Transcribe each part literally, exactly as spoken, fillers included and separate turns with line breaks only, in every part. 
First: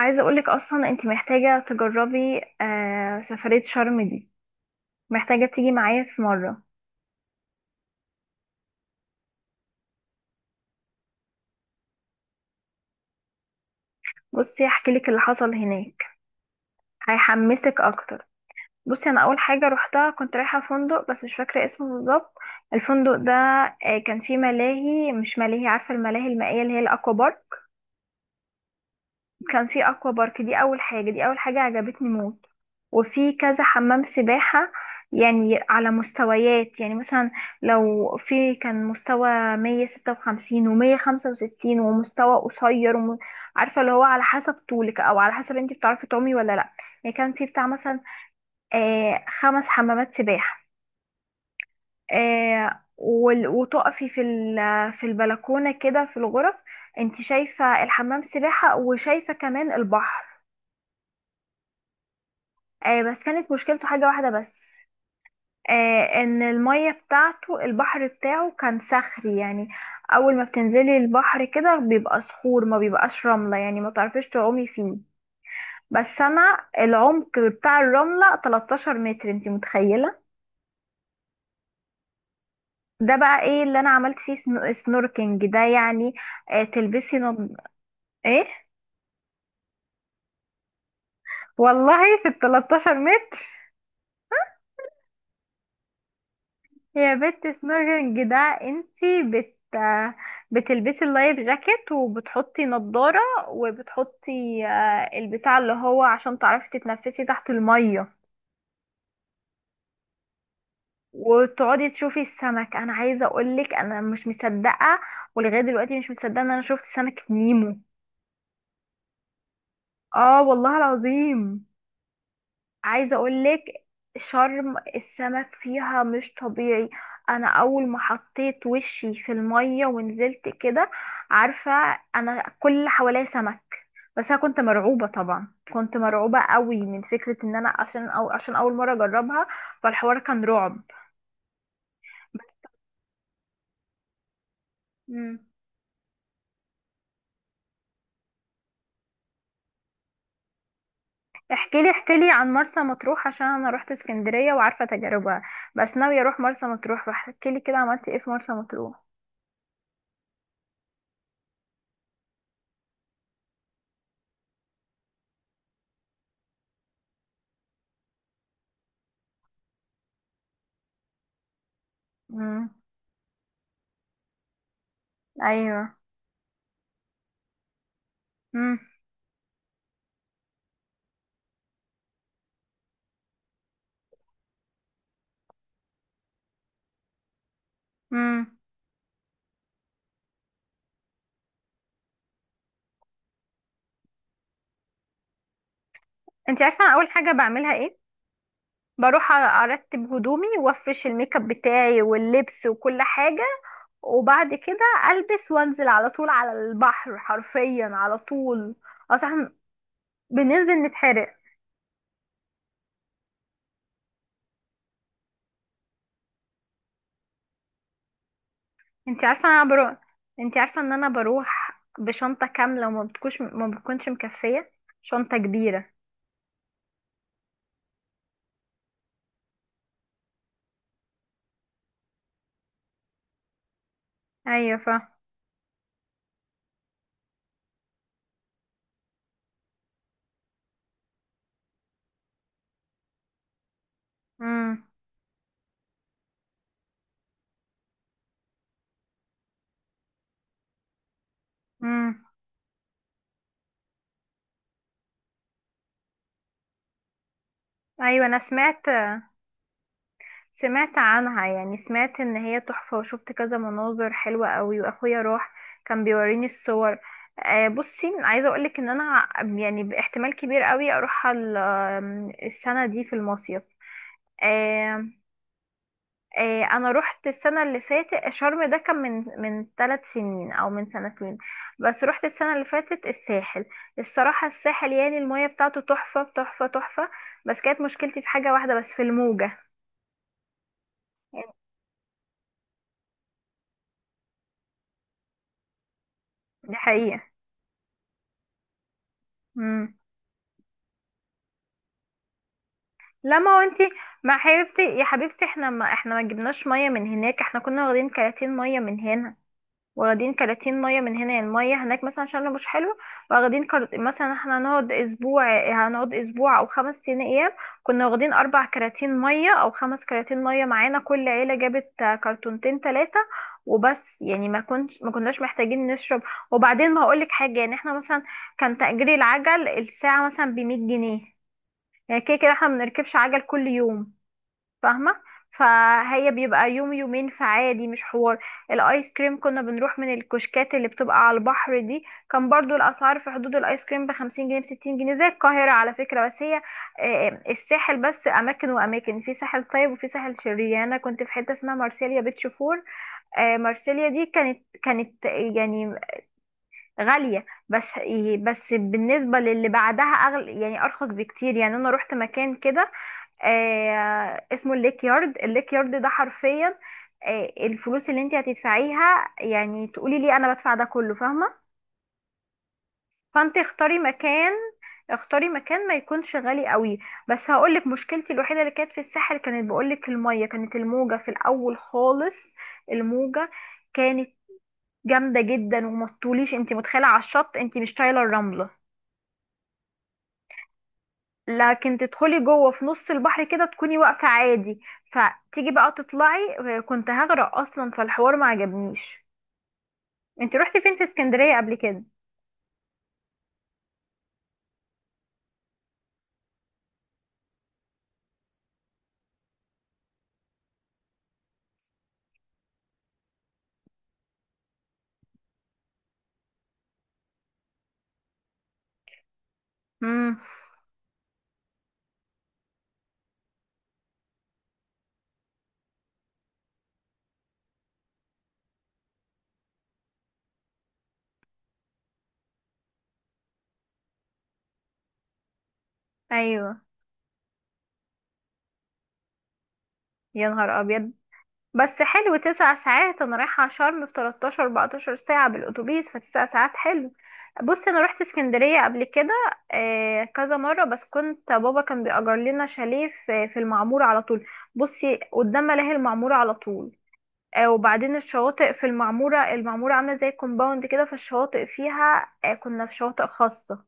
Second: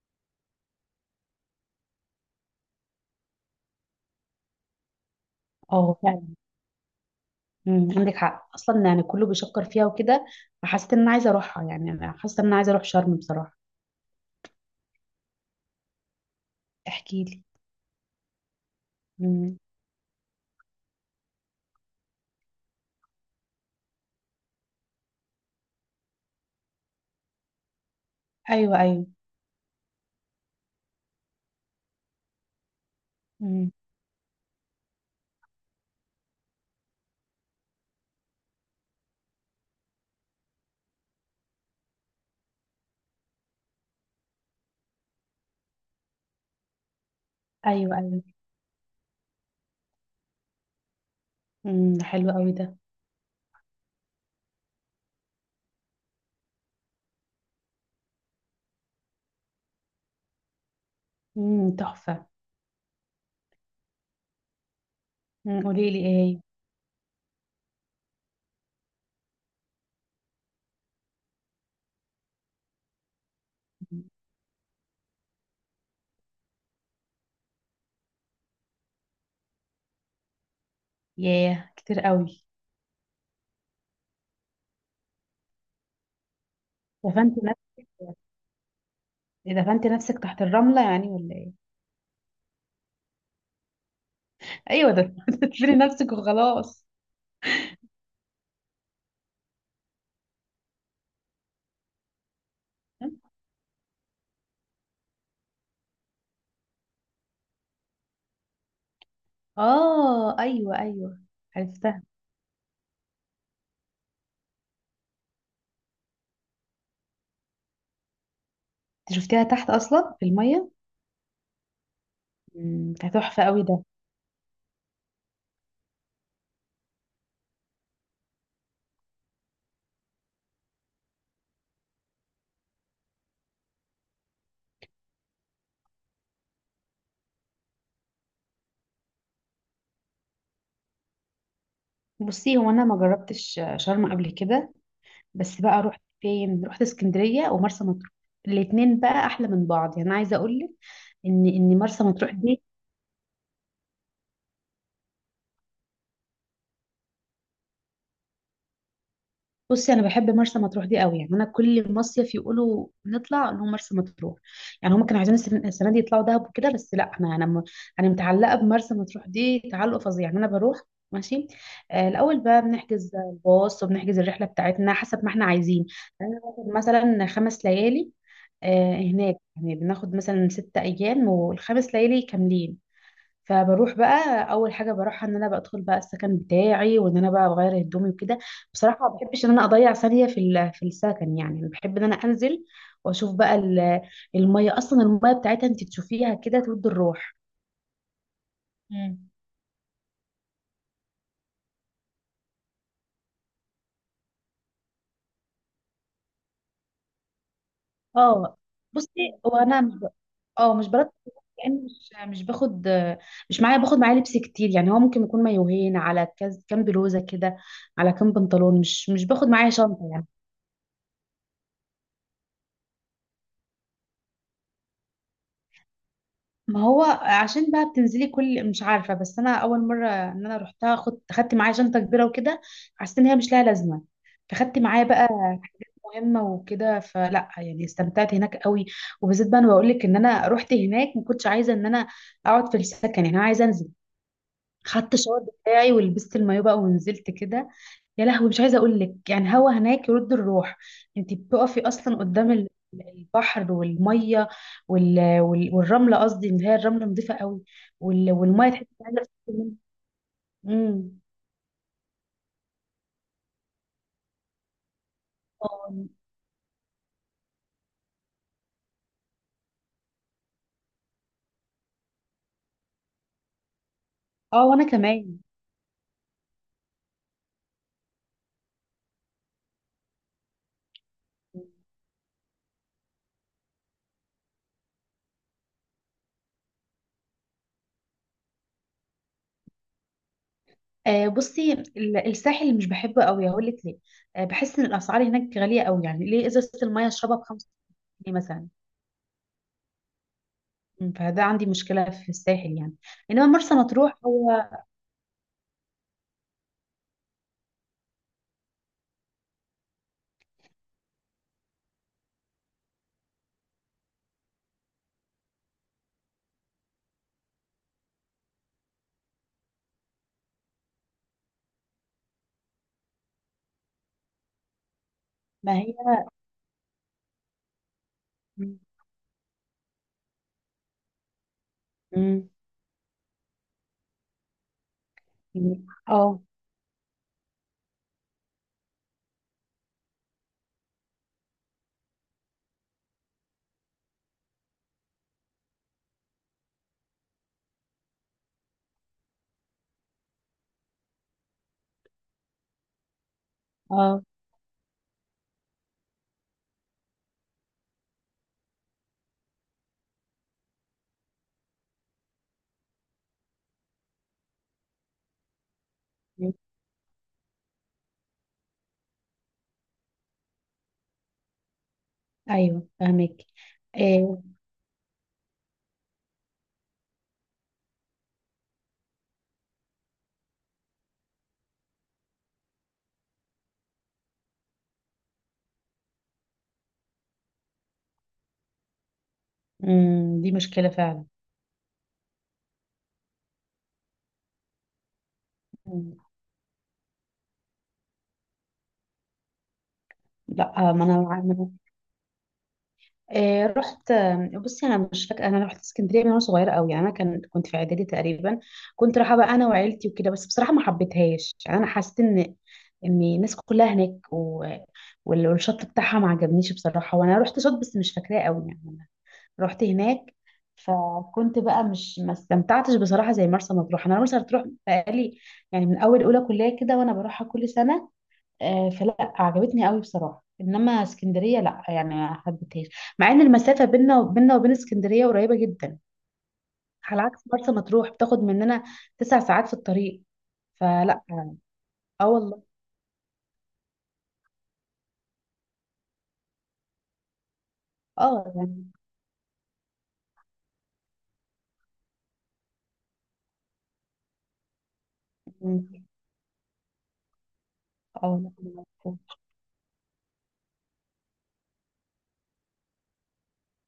عايزة اقولك اصلا انت محتاجة تجربي آه سفرية شرم دي. محتاجة تيجي
اه
معايا في
فعلا.
مرة.
مم، عندك حق اصلا، يعني كله بيشكر فيها وكده، فحسيت ان انا عايزه اروحها، يعني انا حاسه ان انا عايزه اروح شرم بصراحه.
بصي، هحكيلك اللي حصل هناك،
احكي لي.
هيحمسك اكتر. بصي، انا اول
مم.
حاجة روحتها كنت رايحة فندق بس مش فاكرة اسمه بالظبط. الفندق ده آه كان فيه ملاهي، مش ملاهي، عارفة الملاهي المائية اللي هي الاكوا بارك.
ايوه ايوه.
كان فيه اكوا بارك، دي اول حاجة دي اول حاجة عجبتني موت. وفي كذا
مم.
حمام سباحة، يعني على مستويات، يعني مثلا لو في كان مستوى مية ستة وخمسين ومية خمسة وستين ومستوى قصير وم... عارفة اللي هو على حسب طولك أو على حسب انتي بتعرفي تعومي ولا لأ. يعني كان في بتاع
ايوه
مثلا
ايوه.
آه خمس حمامات سباحة.
مم. ده حلو قوي ده.
آه وال- وتقفي في ال- في البلكونة كده في الغرف، انتي شايفة الحمام سباحة وشايفة كمان البحر.
مم. تحفه.
آه بس كانت مشكلته حاجة واحدة بس،
مم. قولي لي
آه،
ايه.
ان المية بتاعته، البحر بتاعه كان صخري يعني. اول ما بتنزلي البحر كده بيبقى صخور، ما بيبقاش رملة، يعني ما
مم.
تعرفيش تعومي فيه. بس انا العمق بتاع الرملة 13 متر، انتي متخيلة؟
ياه كتير قوي.
ده بقى ايه اللي انا عملت فيه، سنو- سنوركينج ده يعني. آه، تلبسي
دفنت
نض...
نفسك.
ايه
دفنت نفسك تحت الرمله يعني ولا ايه؟
والله في ال 13 متر.
ايوه ده دفني نفسك وخلاص.
هي بت سميرنج ده. انتي بت، بتلبسي اللايف جاكيت وبتحطي نضارة، وبتحطي آه، البتاع اللي هو عشان تعرفي تتنفسي تحت المية،
اه ايوه ايوه.
وتقعدي
عرفتها.
تشوفي السمك. انا عايزة اقولك انا مش مصدقة، ولغاية دلوقتي مش مصدقة ان انا شفت سمكة نيمو.
انت شفتيها تحت اصلا في
اه،
الميه؟
والله العظيم.
مم. ده
عايزه
تحفه
اقول لك،
قوي ده.
شرم السمك فيها مش طبيعي. انا اول ما حطيت وشي في الميه ونزلت كده، عارفه، انا كل اللي حواليا سمك. بس انا كنت مرعوبه، طبعا كنت مرعوبه قوي من فكره ان انا عشان أو عشان اول مره اجربها، فالحوار كان رعب.
بصي، هو انا ما جربتش شرم قبل كده،
مم.
بس بقى رحت فين؟ رحت اسكندريه ومرسى مطروح. الاتنين بقى احلى من بعض، يعني انا عايزه اقول لك ان ان
احكي لي،
مرسى
احكي لي
مطروح
عن
دي.
مرسى مطروح عشان انا روحت اسكندريه وعارفه تجاربها، بس ناويه اروح مرسى مطروح، فاحكي لي كده عملتي ايه في مرسى مطروح.
بصي انا بحب مرسى مطروح دي قوي، يعني انا كل مصيف يقولوا نطلع نقول مرسى مطروح. يعني هم كانوا عايزين السن- السنه دي يطلعوا دهب وكده، بس لا انا انا م- انا متعلقه بمرسى مطروح دي تعلق فظيع، يعني انا بروح. ماشي. آه الاول بقى
امم.
بنحجز الباص وبنحجز الرحله بتاعتنا حسب ما احنا عايزين.
ايوه.
يعني انا باخد مثلا خمس ليالي آه هناك، يعني بناخد مثلا ست ايام والخمس ليالي كاملين. فبروح بقى اول حاجه بروحها ان انا بدخل بقى السكن بتاعي وان انا بقى بغير هدومي وكده.
امم.
بصراحه ما بحبش ان انا اضيع ثانيه في ال- في السكن، يعني أنا بحب ان انا انزل واشوف بقى ال- الميه. اصلا الميه بتاعتها انت تشوفيها كده
انت عارفه
تود
أنا اول حاجه
الروح.
بعملها ايه؟ بروح
مم.
أ- ارتب هدومي وافرش الميك اب بتاعي واللبس وكل حاجه، وبعد كده البس وانزل على طول على البحر، حرفيا على
اه.
طول.
بصي
اصلا
وانا مش ب...
بننزل
اه مش برد،
نتحرق.
يعني مش مش باخد، مش معايا باخد معايا لبس كتير. يعني هو ممكن يكون مايوهين على كز... كام بلوزه كده، على كام بنطلون. مش
انت
مش
عارفه
باخد
انا
معايا
بروح،
شنطه يعني.
انت عارفه ان انا بروح بشنطه كامله وما بتكونش ما بتكونش مكفيه، شنطه كبيره.
ما هو عشان بقى بتنزلي كل، مش عارفه، بس انا اول مره ان انا رحتها خدت خدت معايا شنطه كبيره وكده. حسيت ان هي مش لها لازمه.
ايوه،
فخدت
ف...
معايا بقى مهمه وكده. فلا يعني استمتعت هناك قوي. وبالذات بقى انا بقول لك ان انا رحت هناك ما كنتش عايزه ان انا اقعد في السكن، يعني انا عايزه انزل.
امم.
خدت الشاور بتاعي ولبست المايو بقى ونزلت كده. يا لهوي، مش عايزه اقول لك، يعني هوا هناك يرد الروح. انت بتقفي اصلا
امم.
قدام ال- البحر والميه، وال... وال... والرمله قصدي، اللي هي الرمله نظيفه قوي،
ايوه،
وال...
انا
والميه تحسي
سمعت،
إنها عايزه تشربي منها.
سمعت
امم.
عنها، يعني سمعت ان هي تحفة، وشفت كذا مناظر حلوة قوي، واخويا راح
اه.
كان بيوريني الصور. آه، بصي عايزة اقولك ان انا ع- يعني باحتمال كبير قوي اروح ال- آم، السنة دي في المصيف.
آه، وانا
آه،
كمان.
آه، انا رحت السنة اللي فاتت شرم، ده كان من من ثلاث سنين او من سنتين، بس رحت السنة اللي فاتت الساحل. الصراحة الساحل، يعني المية بتاعته تحفة تحفة تحفة، بس كانت مشكلتي في حاجة واحدة بس، في الموجة.
آه
يعني
بصي ال- الساحل مش بحبه قوي، هقول لك ليه. آه بحس ان الاسعار هناك غاليه قوي، يعني ليه ازازه
دي
الميه
حقيقة.
اشربها بخمسة جنيه مثلا؟ مم، فده عندي مشكله في الساحل يعني.
لا
انما
ما هو
مرسى
انتي،
مطروح
ما
هو.
حبيبتي، يا حبيبتي، احنا ما احنا ما جبناش ميه من هناك، احنا كنا واخدين كراتين ميه من هنا. واخدين كراتين ميه من هنا، يعني الميه هناك مثلا عشان لو مش حلو. واخدين كرت... مثلا احنا هنقعد اسبوع، هنقعد اسبوع او خمس سنين ايام، كنا واخدين اربع كراتين ميه او خمس كراتين ميه معانا، كل عيله جابت كرتونتين ثلاثه وبس، يعني ما كنت ما كناش
ما
محتاجين
هي.
نشرب. وبعدين ما هقولك حاجه، يعني احنا مثلا كان
مم.
تأجير العجل الساعه مثلا ب مية جنيه، يعني كده
مم.
كده احنا بنركبش عجل كل يوم، فاهمة؟ فهي
اه.
بيبقى يوم يومين فعادي، مش حوار. الايس كريم كنا بنروح من الكشكات اللي بتبقى على البحر دي، كان برضو الاسعار في حدود، الايس كريم بخمسين جنيه، بستين جنيه، زي القاهرة على فكرة. بس هي آه، آه، الساحل بس اماكن واماكن، في ساحل طيب وفي ساحل شرير، يعني انا كنت في حتة اسمها مارسيليا بيتش فور. آه، مارسيليا
اه
دي كانت كانت يعني غالية، بس بس بالنسبة للي بعدها اغلى، يعني ارخص بكتير. يعني انا روحت مكان كده آه اسمه الليك يارد، الليك يارد ده حرفيا آه الفلوس اللي انت هتدفعيها يعني تقولي لي انا بدفع ده كله، فاهمه؟
ايوه فاهمك.
فانت اختاري
إيه.
مكان، اختاري مكان ما يكونش غالي قوي. بس هقولك مشكلتي الوحيده اللي كانت في الساحل، كانت بقولك الميه كانت الموجه في الاول خالص. الموجه كانت جامده جدا، وما تطوليش، انت متخيله، على الشط انت مش طايله الرمله.
أمم. دي مشكله فعلا.
لكن تدخلي جوه في نص البحر كده تكوني واقفة عادي. فتيجي بقى
أمم.
تطلعي، آه، كنت هغرق اصلا، فالحوار ما عجبنيش. انت روحتي
لا. آه،
فين في
ما انا ما
اسكندرية قبل
أنا-
كده؟
إيه. رحت. آه، بصي انا مش فاكره. انا رحت اسكندريه من وانا صغيره قوي، يعني انا كان كنت في اعدادي تقريبا. كنت رايحه بقى انا وعيلتي وكده، بس بصراحه ما حبيتهاش. يعني انا حسيت ان ان الناس كلها هناك و... وال- والشط بتاعها ما عجبنيش بصراحه، وانا رحت شط بس مش فاكراه قوي يعني. رحت هناك،
امم.
فكنت بقى مش ما استمتعتش بصراحه زي مرسى مطروح. انا مرسى مطروح بقالي، يعني من اول اولى كليه كده وانا بروحها كل سنه. آه، فلا عجبتني قوي بصراحه، انما اسكندريه لا، يعني ما حبيتهاش. مع ان المسافه بيننا بيننا وبين اسكندريه قريبه جدا،
ايوه.
على عكس مرسى مطروح بتاخد مننا تسع ساعات في الطريق.
يا نهار ابيض.
فلا.
بس
اه
حلو،
والله.
تسع ساعات. انا رايحة شرم في تلتاشر 14 ساعة بالاتوبيس، فتسع ساعات حلو. بصي، انا روحت
اه
اسكندرية
يعني.
قبل كده آه، كذا مرة، بس كنت بابا كان بيأجر لنا شاليه في في المعمورة على طول. بصي قدام ملاهي المعمورة على طول. آه، وبعدين
اه
الشواطئ
لا.
في المعمورة، المعمورة عاملة زي كومباوند كده، فالشواطئ فيها آه، كنا في شواطئ خاصة،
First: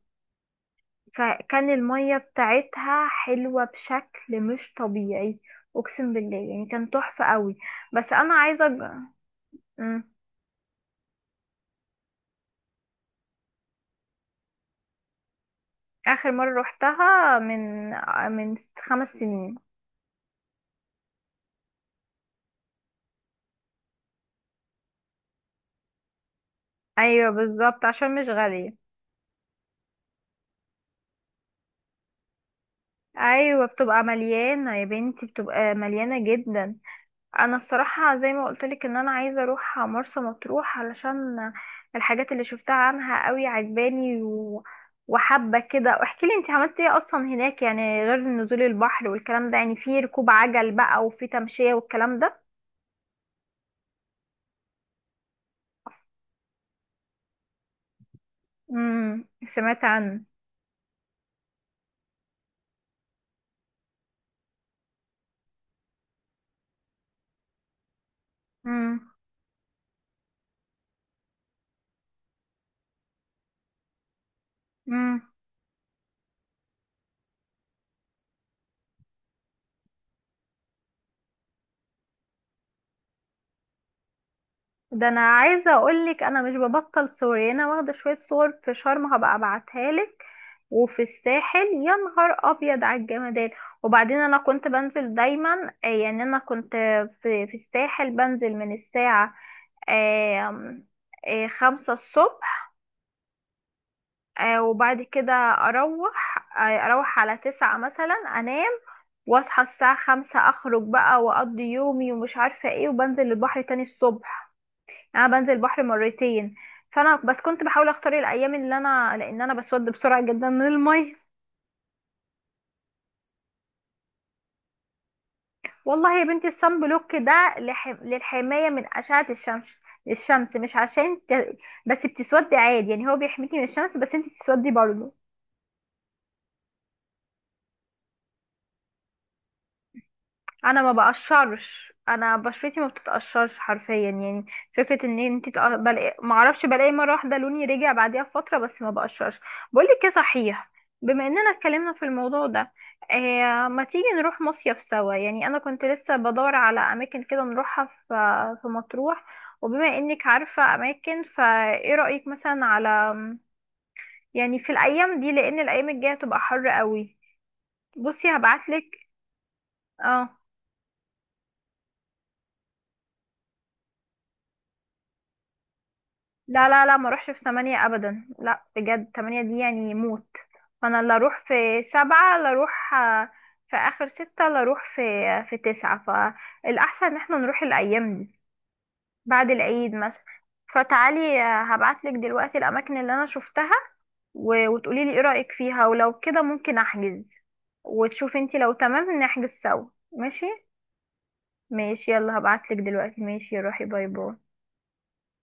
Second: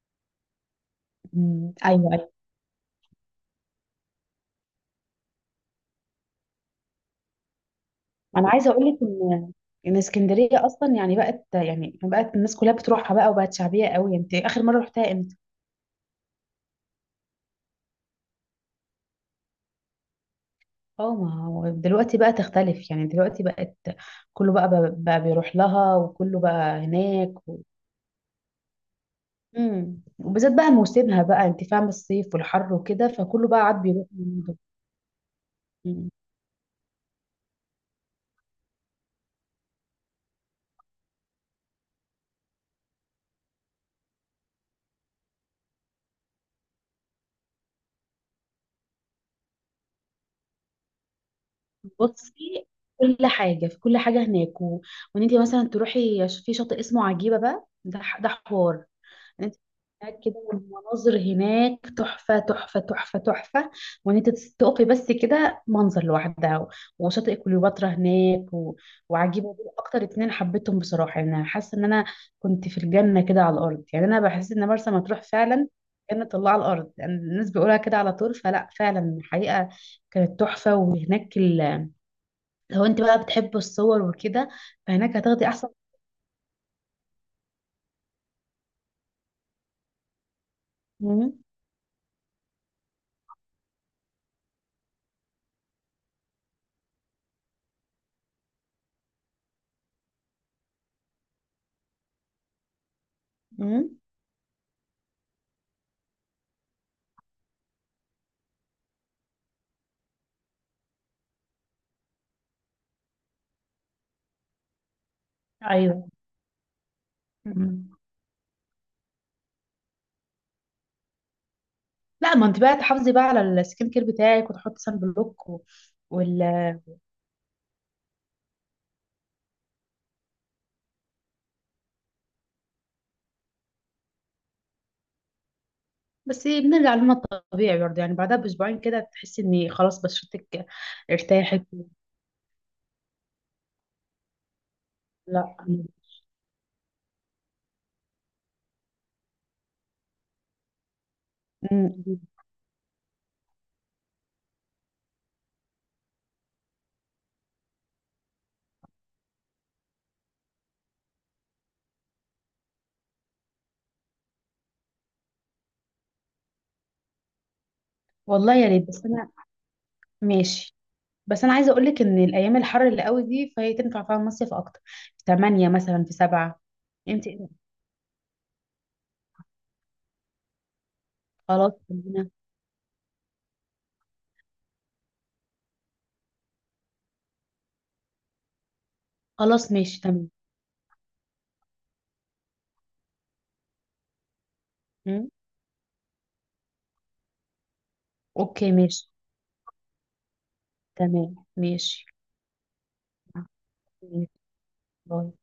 فكان
أمم.
المية
ايوه.
بتاعتها حلوة بشكل مش طبيعي. اقسم بالله، يعني كان تحفة قوي. بس انا
انا
عايزة
عايزه اقول لك
أج-
ان ان
مم.
اسكندريه اصلا يعني بقت، يعني بقت الناس كلها بتروحها بقى وبقت شعبيه قوي. انت اخر مره رحتها امتى؟
اخر مرة روحتها من آه، من خمس سنين.
اه ما هو دلوقتي بقى تختلف، يعني دلوقتي بقت كله بقى، بقى بيروح لها وكله بقى
ايوه
هناك و...
بالظبط، عشان مش غالية.
مم. وبالذات بقى موسمها بقى، انت فاهمه الصيف والحر وكده، فكله بقى
ايوه
عاد
بتبقى
بيروح هناك.
مليانة يا بنتي، بتبقى
مم.
مليانة جدا. انا الصراحه زي ما قلت لك ان انا عايزه اروح مرسى مطروح علشان الحاجات اللي شفتها عنها قوي عجباني، و... وحابه كده. واحكي لي انت عملتي ايه اصلا هناك، يعني غير نزول البحر والكلام ده، يعني في ركوب عجل بقى وفي تمشيه والكلام ده.
بصي كل حاجه، في كل حاجه هناك و... وان انت مثلا تروحي ش- في شاطئ اسمه عجيبه بقى ده ح- ده حوار.
امم،
انت
سمعت
هناك
عنه.
كده، والمناظر هناك تحفة تحفة تحفة تحفة. وان انت تس- تقفي بس كده، منظر لوحدها. و- وشاطئ كليوباترا هناك و... وعجيبة دول اكتر اتنين حبيتهم بصراحة. يعني انا حاسة ان انا كنت في الجنة كده على الارض، يعني انا بحس ان مرسى
امم.
مطروح فعلا كانت الله على الارض، يعني الناس بيقولها كده على طول، فلا فعلا الحقيقة كانت تحفة. وهناك ال... لو انت بقى بتحب الصور وكده
ده
فهناك
انا
هتاخدي احسن.
عايزه اقولك انا مش ببطل سوري، انا واخده شويه صور في شرم هبقى ابعتها لك، وفي
مم.
الساحل، يا نهار ابيض على الجمدان. وبعدين انا كنت بنزل دايما، آه، يعني انا كنت في في الساحل بنزل من الساعه آم، آه، خمسة الصبح،
مم.
آه، وبعد كده اروح، آه، اروح على تسعة مثلا انام، واصحى الساعة خمسة، اخرج بقى واقضي يومي ومش عارفة ايه، وبنزل البحر تاني الصبح. انا بنزل البحر
ايوه.
مرتين. فانا بس كنت بحاول
مم.
اختار الايام اللي انا لان انا بسود بسرعه جدا من الميه.
لا ما انت بقى تحافظي بقى على السكين كير بتاعك وتحطي سان بلوك. و...
والله يا
وال
بنتي الصن بلوك ده لح... للحمايه من اشعه الشمس، الشمس مش عشان ت... بس بتسودي عادي، يعني هو بيحميكي من الشمس بس انت بتسودي برضه.
بس بنرجع لنا الطبيعي برضه، يعني بعدها باسبوعين كده تحسي ان خلاص بشرتك
انا ما
ارتاحت.
بقشرش، انا بشرتي ما بتتقشرش حرفيا يعني. فكره ان انت
لا.
تق- بلاقي، ما اعرفش، بلاقي مره واحده لوني رجع بعديها بفتره، بس ما بقشرش. بقول لك ايه صحيح، بما اننا اتكلمنا
أمم.
في الموضوع ده، آه ما تيجي نروح مصيف سوا، يعني انا كنت لسه بدور على اماكن كده نروحها في، في مطروح. وبما انك عارفه اماكن، فايه رايك مثلا على، يعني في الايام دي، لان الايام الجايه تبقى حر قوي. بصي
والله يا ريت. بس
هبعتلك.
انا
اه،
ماشي. بس انا عايزه اقول لك ان الايام الحر اللي قوي دي فهي تنفع فيها المصيف اكتر في ثمانية مثلا في سبعة.
لا لا لا ما
انت.
اروحش في تمانية ابدا، لا بجد تمانية دي يعني موت. فانا لا اروح
خلاص
في
خلينا-
سبعة، لا اروح آه، في اخر ستة، لا اروح في آه، في تسعة. فالاحسن ان احنا نروح الايام دي بعد
خلاص
العيد
ماشي
مثلا،
تمام.
فتعالي آه، هبعتلك دلوقتي الاماكن اللي انا شفتها، و- وتقولي لي ايه
أمم.
رايك فيها، ولو كده ممكن احجز وتشوفي انتي
اوكي
لو
ماشي.
تمام نحجز سوا. ماشي،
تمام ماشي.
ماشي، يلا هبعتلك دلوقتي. ماشي روحي، باي باي.
باي.